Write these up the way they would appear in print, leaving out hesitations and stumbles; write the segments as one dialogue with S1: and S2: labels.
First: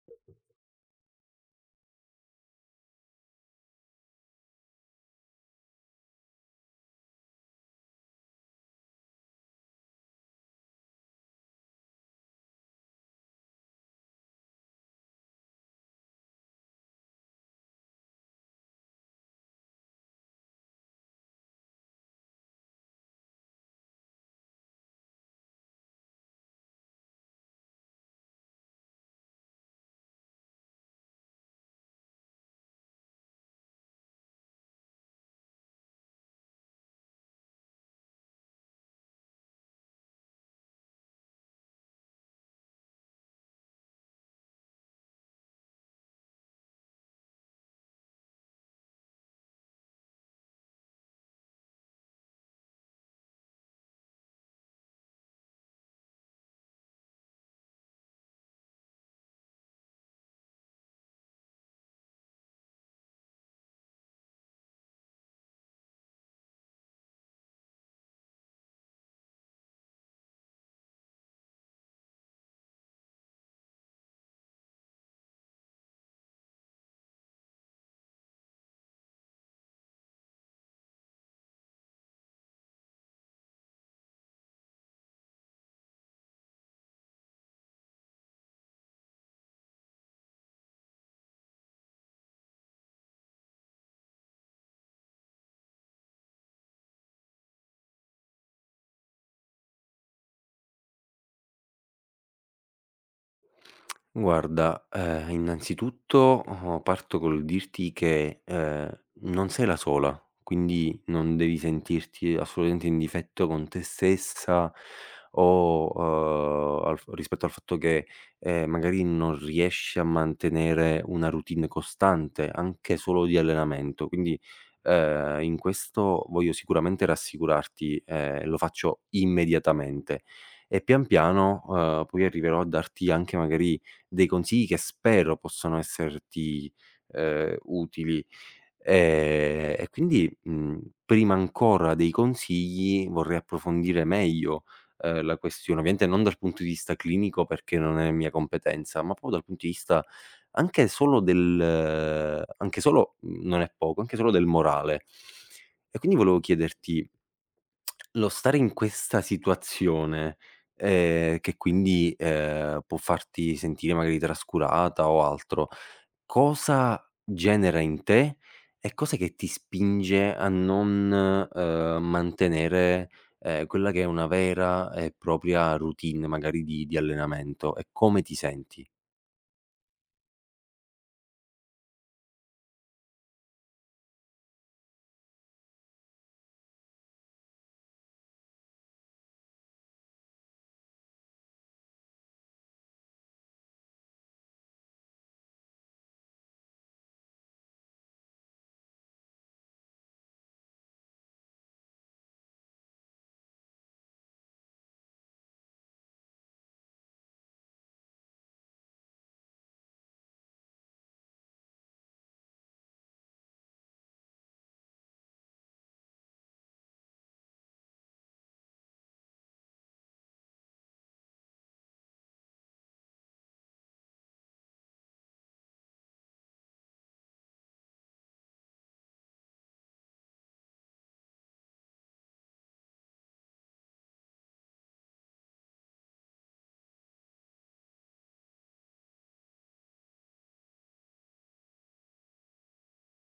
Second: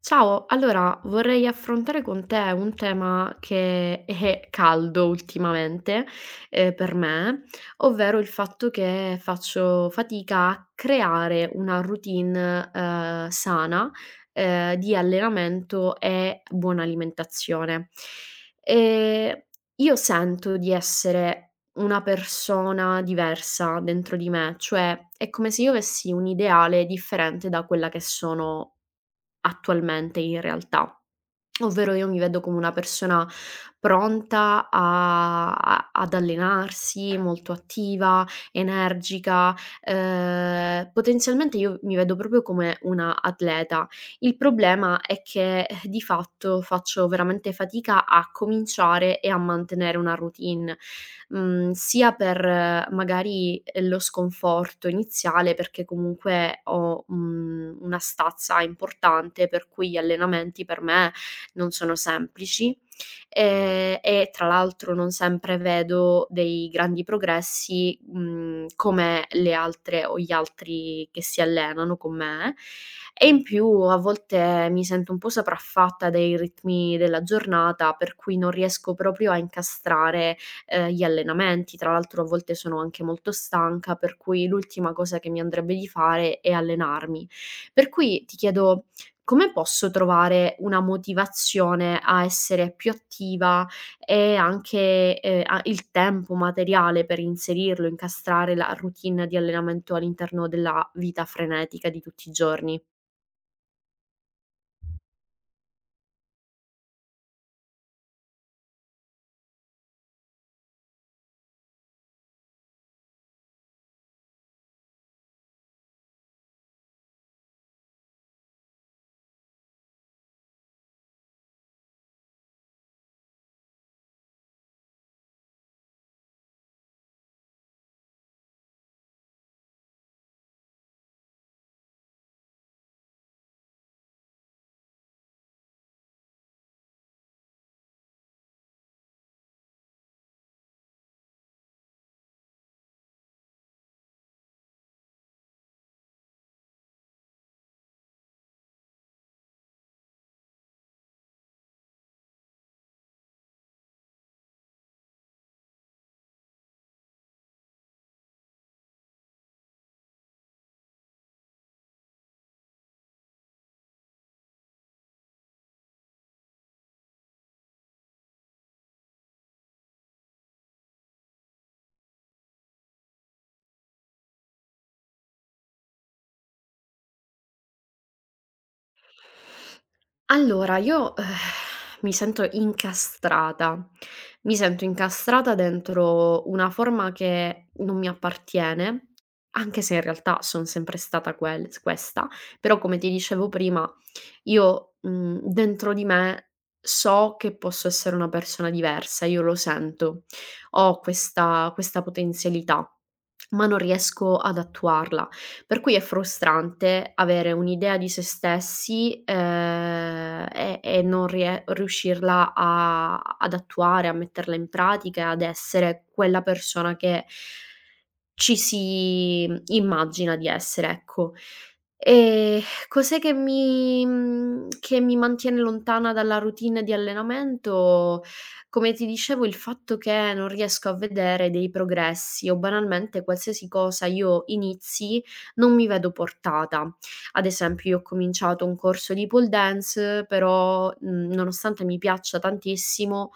S1: Ciao, allora vorrei affrontare con te un tema che è caldo ultimamente, per me, ovvero il fatto che faccio fatica a creare una routine, sana, di allenamento e buona alimentazione. Ehm, io sento di essere una persona diversa dentro di me, cioè è come se io avessi un ideale differente da quella che sono attualmente in realtà. Ovvero io mi vedo come una persona pronta a a ad allenarsi, molto attiva, energica, potenzialmente io mi vedo proprio come una atleta. Il problema è che, di fatto faccio veramente fatica a cominciare e a mantenere una routine, sia per magari, lo sconforto iniziale perché comunque ho, una stazza importante per cui gli allenamenti per me non sono semplici, e tra l'altro non sempre vedo dei grandi progressi, come le altre o gli altri che si allenano con me. E in più a volte mi sento un po' sopraffatta dai ritmi della giornata, per cui non riesco proprio a incastrare, gli allenamenti. Tra l'altro a volte sono anche molto stanca, per cui l'ultima cosa che mi andrebbe di fare è allenarmi. Per cui ti chiedo come posso trovare una motivazione a essere più attiva e anche, a il tempo materiale per inserirlo, incastrare la routine di allenamento all'interno della vita frenetica di tutti i giorni?
S2: Guarda, innanzitutto, parto col dirti che, non sei la sola, quindi non devi sentirti assolutamente in difetto con te stessa o, al f rispetto al fatto che, magari non riesci a mantenere una routine costante, anche solo di allenamento. Quindi, in questo voglio sicuramente rassicurarti, lo faccio immediatamente e pian piano, poi arriverò a darti anche magari dei consigli che spero possano esserti, utili. E quindi, prima ancora dei consigli vorrei approfondire meglio, la questione, ovviamente non dal punto di vista clinico perché non è mia competenza, ma proprio dal punto di vista anche solo del anche solo, non è poco, anche solo del morale. E quindi volevo chiederti, lo stare in questa situazione, che quindi, può farti sentire magari trascurata o altro, cosa genera in te e cos'è che ti spinge a non, mantenere, quella che è una vera e propria routine magari di allenamento e come ti senti?
S1: Allora io mi sento incastrata. Mi sento incastrata dentro una forma che non mi appartiene, anche se in realtà son sempre stata quel s questa, però come ti dicevo prima io, dentro di me so che posso essere una persona diversa, io lo sento. Ho questa potenzialità, ma non riesco ad attuarla. Per cui è frustrante avere un'idea di se stessi, e non rie riuscirla a ad attuare, a metterla in pratica, ad essere quella persona che ci si immagina di essere, ecco. Ehm, Cos'è che che mi mantiene lontana dalla routine di allenamento, come ti dicevo il fatto che non riesco a vedere dei progressi o banalmente qualsiasi cosa io inizi non mi vedo portata. Ad esempio io ho cominciato un corso di pole dance però, nonostante mi piaccia tantissimo,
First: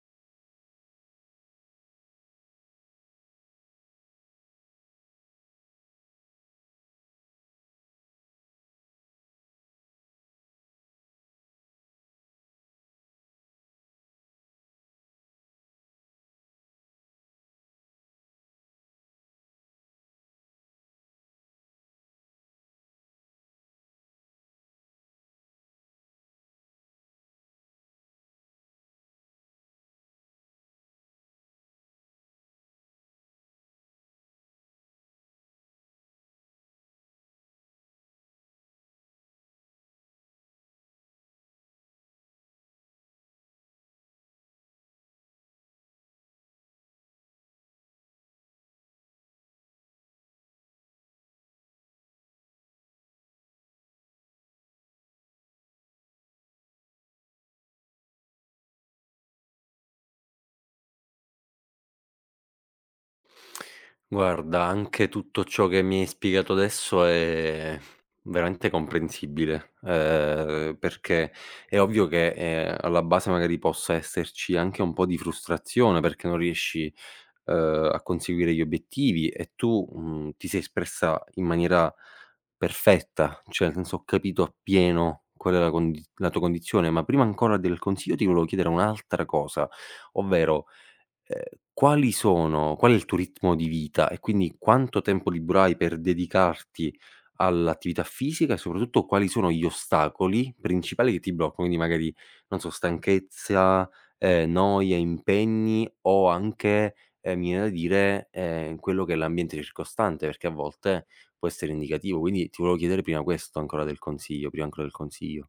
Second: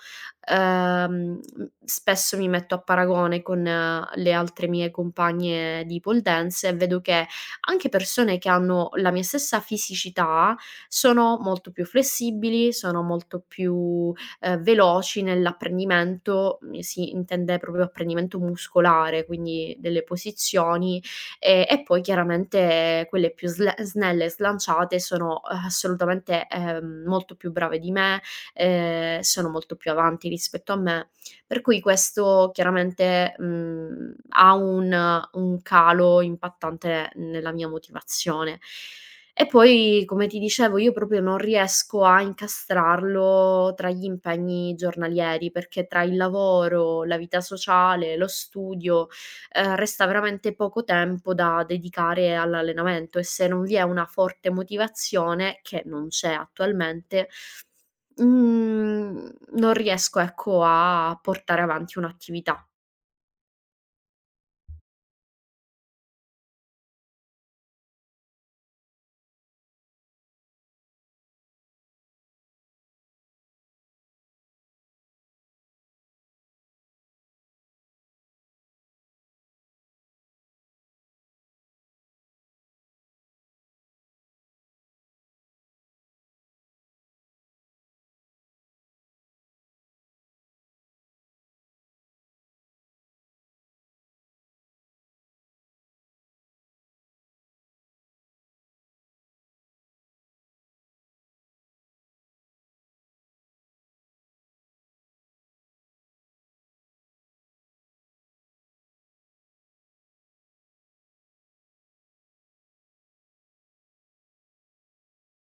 S1: Ehm, spesso mi metto a paragone con le altre mie compagne di pole dance e vedo che anche persone che hanno la mia stessa fisicità sono molto più flessibili, sono molto più, veloci nell'apprendimento, si intende proprio apprendimento muscolare, quindi delle posizioni, e poi chiaramente quelle più sle snelle e slanciate sono assolutamente, molto più brave di me, sono molto più avanti rispetto a me, per cui questo chiaramente, ha un calo impattante nella mia motivazione. E poi, come ti dicevo, io proprio non riesco a incastrarlo tra gli impegni giornalieri, perché tra il lavoro, la vita sociale, lo studio, resta veramente poco tempo da dedicare all'allenamento e se non vi è una forte motivazione, che non c'è attualmente. Mhmm, Non riesco ecco a portare avanti un'attività.
S2: Guarda, anche tutto ciò che mi hai spiegato adesso è veramente comprensibile, perché è ovvio che, alla base magari possa esserci anche un po' di frustrazione perché non riesci, a conseguire gli obiettivi e tu, ti sei espressa in maniera perfetta, cioè nel senso ho capito appieno qual è la tua condizione, ma prima ancora del consiglio ti volevo chiedere un'altra cosa, ovvero ehm, qual è il tuo ritmo di vita e quindi quanto tempo libero hai per dedicarti all'attività fisica e soprattutto quali sono gli ostacoli principali che ti bloccano? Quindi magari, non so, stanchezza, noia, impegni o anche, mi viene da dire, quello che è l'ambiente circostante, perché a volte può essere indicativo. Quindi ti volevo chiedere prima questo ancora del consiglio.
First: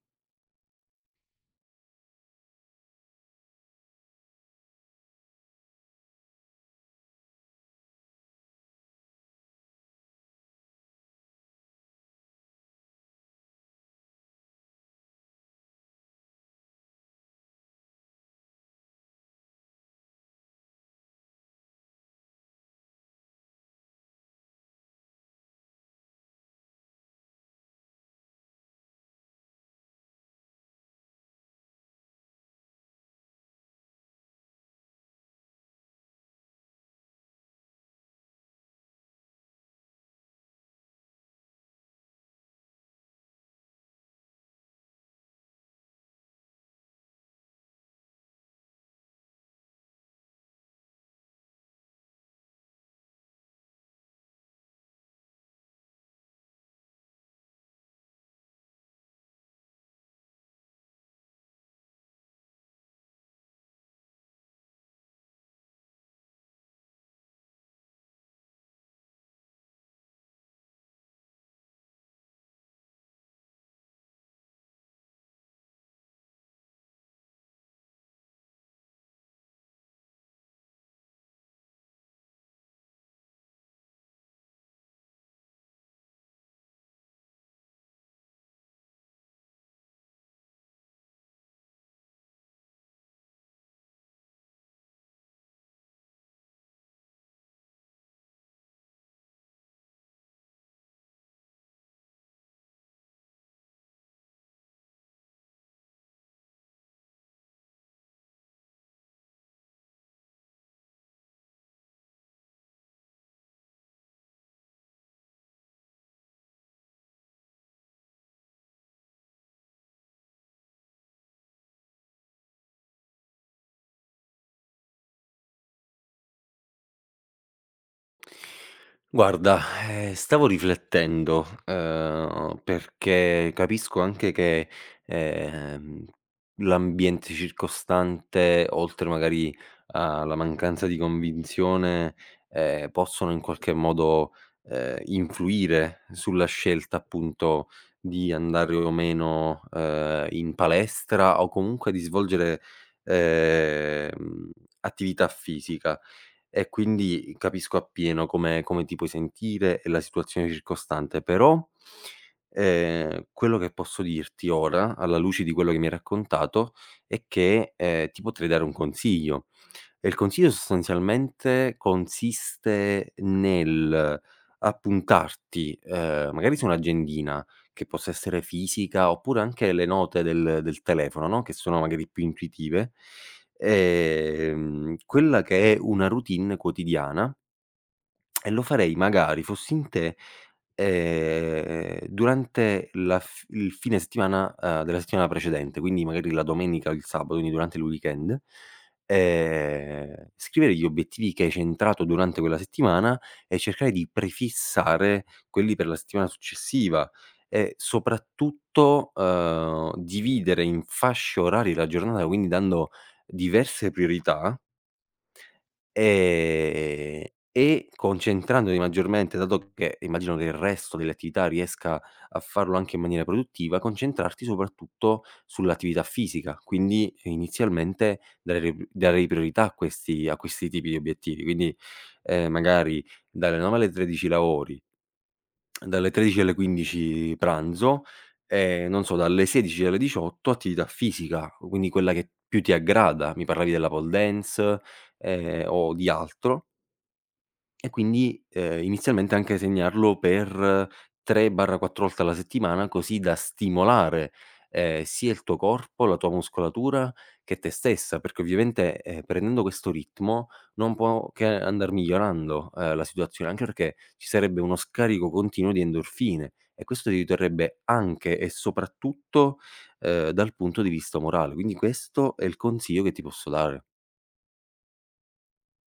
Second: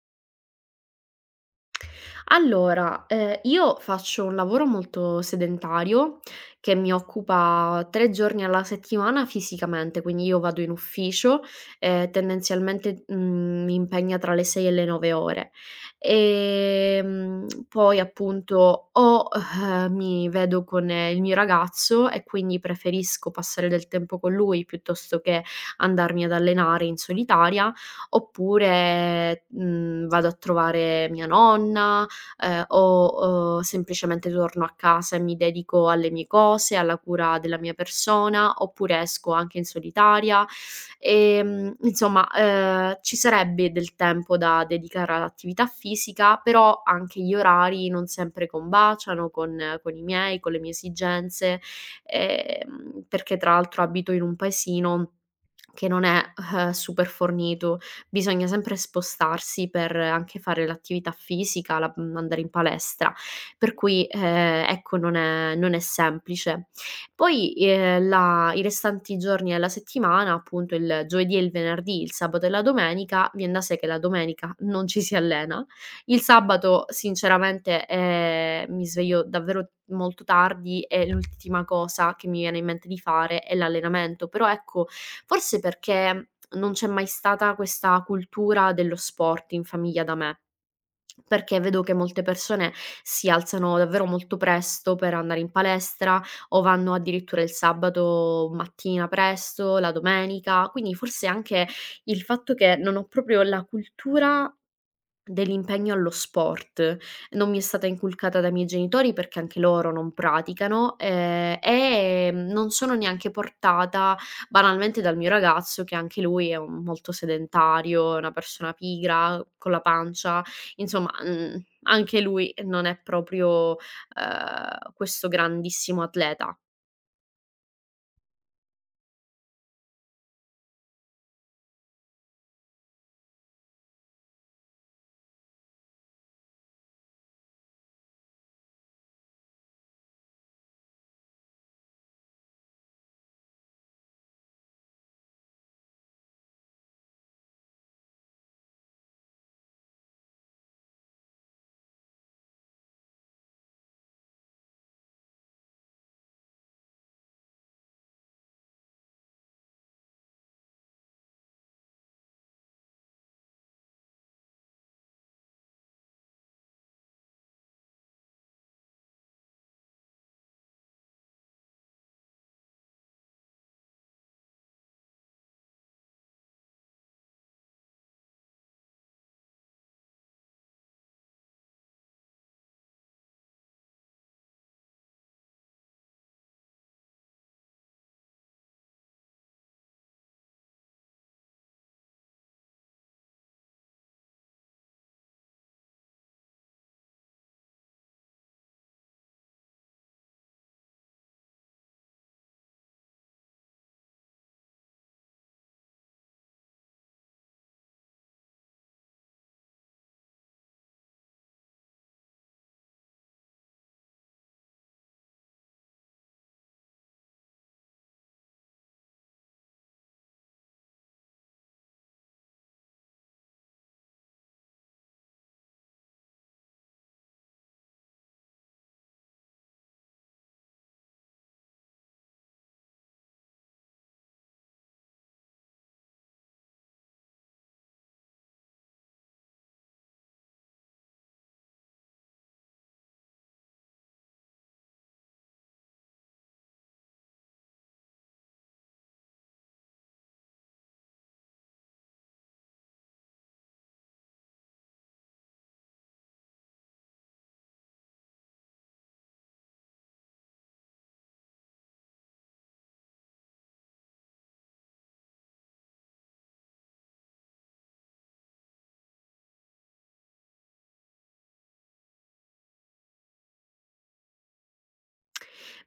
S1: Allora, io faccio un lavoro molto sedentario, che mi occupa 3 giorni alla settimana fisicamente, quindi io vado in ufficio e tendenzialmente, mi impegna tra le 6 e le 9 ore. Poi appunto o mi vedo con il mio ragazzo e quindi preferisco passare del tempo con lui piuttosto che andarmi ad allenare in solitaria, oppure, vado a trovare mia nonna, o, semplicemente torno a casa e mi dedico alle mie cose, alla cura della mia persona, oppure esco anche in solitaria. Insomma, ci sarebbe del tempo da dedicare all'attività fisica, però anche gli orari non sempre combaciano con i miei, con le mie esigenze, perché tra l'altro abito in un paesino che non è, super fornito, bisogna sempre spostarsi per anche fare l'attività fisica, andare in palestra, per cui, ecco non è semplice. Poi, la i restanti giorni della settimana, appunto il giovedì e il venerdì, il sabato e la domenica, vien da sé che la domenica non ci si allena. Il sabato sinceramente, mi sveglio davvero molto tardi e l'ultima cosa che mi viene in mente di fare è l'allenamento, però ecco, forse perché non c'è mai stata questa cultura dello sport in famiglia da me, perché vedo che molte persone si alzano davvero molto presto per andare in palestra o vanno addirittura il sabato mattina presto, la domenica, quindi forse anche il fatto che non ho proprio la cultura dell'impegno allo sport. Non mi è stata inculcata dai miei genitori perché anche loro non praticano, non sono neanche portata banalmente dal mio ragazzo che anche lui è un molto sedentario, è una persona pigra, con la pancia, insomma, anche lui non è proprio, questo grandissimo atleta.
S2: Guarda, stavo riflettendo, perché capisco anche che, ehm, l'ambiente circostante, oltre magari alla mancanza di convinzione, possono in qualche modo, influire sulla scelta appunto di andare o meno, in palestra o comunque di svolgere, ehm, attività fisica. E quindi capisco appieno come ti puoi sentire e la situazione circostante, però, quello che posso dirti ora, alla luce di quello che mi hai raccontato, è che, ti potrei dare un consiglio. E il consiglio sostanzialmente consiste nel appuntarti, magari su un'agendina, che possa essere fisica, oppure anche le note del telefono, no, che sono magari più intuitive, quella che è una routine quotidiana, e lo farei magari fossi in te, durante la f il fine settimana, della settimana precedente, quindi magari la domenica o il sabato, quindi durante il weekend, scrivere gli obiettivi che hai centrato durante quella settimana e cercare di prefissare quelli per la settimana successiva e soprattutto, dividere in fasce orarie la giornata, quindi dando diverse priorità. Ehm, e concentrandomi maggiormente, dato che immagino che il resto delle attività riesca a farlo anche in maniera produttiva, concentrarti soprattutto sull'attività fisica, quindi inizialmente darei priorità a questi tipi di obiettivi. Quindi, magari dalle 9 alle 13 lavori, dalle 13 alle 15 pranzo, e non so, dalle 16 alle 18 attività fisica, quindi quella che più ti aggrada. Mi parlavi della pole dance, o di altro. E quindi, inizialmente anche segnarlo per 3/4 volte alla settimana, così da stimolare, sia il tuo corpo, la tua muscolatura che te stessa, perché ovviamente, prendendo questo ritmo non può che andar migliorando, la situazione, anche perché ci sarebbe uno scarico continuo di endorfine e questo ti aiuterebbe anche e soprattutto, dal punto di vista morale. Quindi questo è il consiglio che ti posso dare.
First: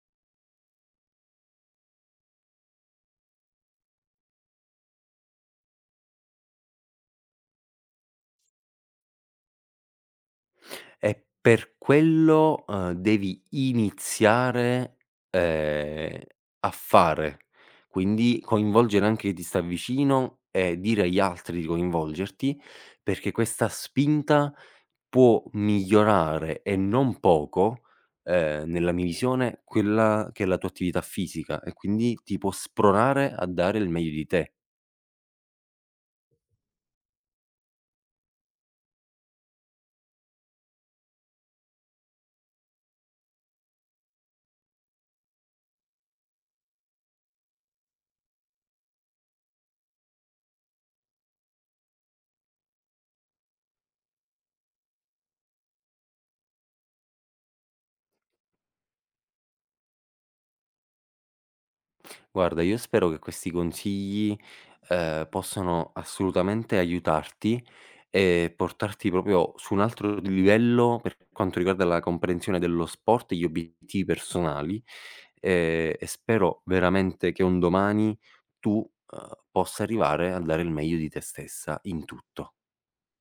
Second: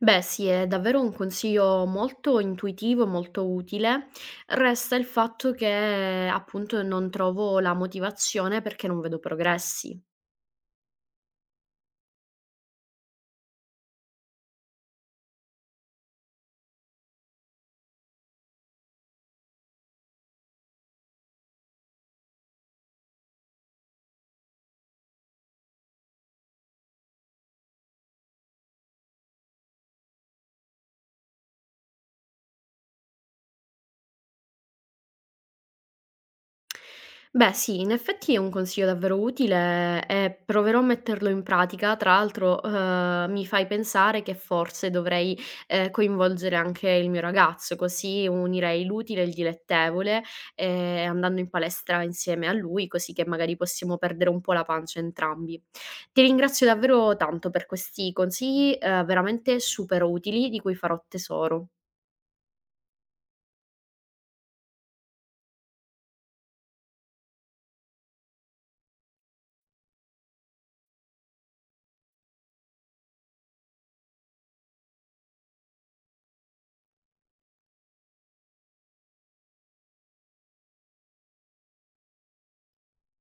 S1: Beh sì, è davvero un consiglio molto intuitivo e molto utile. Resta il fatto che appunto non trovo la motivazione perché non vedo progressi.
S2: E per quello, devi iniziare, ehm, a fare, quindi coinvolgere anche chi ti sta vicino e dire agli altri di coinvolgerti, perché questa spinta può migliorare, e non poco, nella mia visione, quella che è la tua attività fisica e quindi ti può spronare a dare il meglio di te.
S1: Beh sì, in effetti è un consiglio davvero utile e proverò a metterlo in pratica. Tra l'altro, mi fai pensare che forse dovrei, coinvolgere anche il mio ragazzo, così unirei l'utile e il dilettevole, andando in palestra insieme a lui, così che magari possiamo perdere un po' la pancia entrambi. Ti ringrazio davvero tanto per questi consigli, veramente super utili di cui farò tesoro.
S2: Guarda, io spero che questi consigli, possano assolutamente aiutarti e portarti proprio su un altro livello per quanto riguarda la comprensione dello sport e gli obiettivi personali, e spero veramente che un domani tu, possa arrivare a dare il meglio di te stessa in tutto.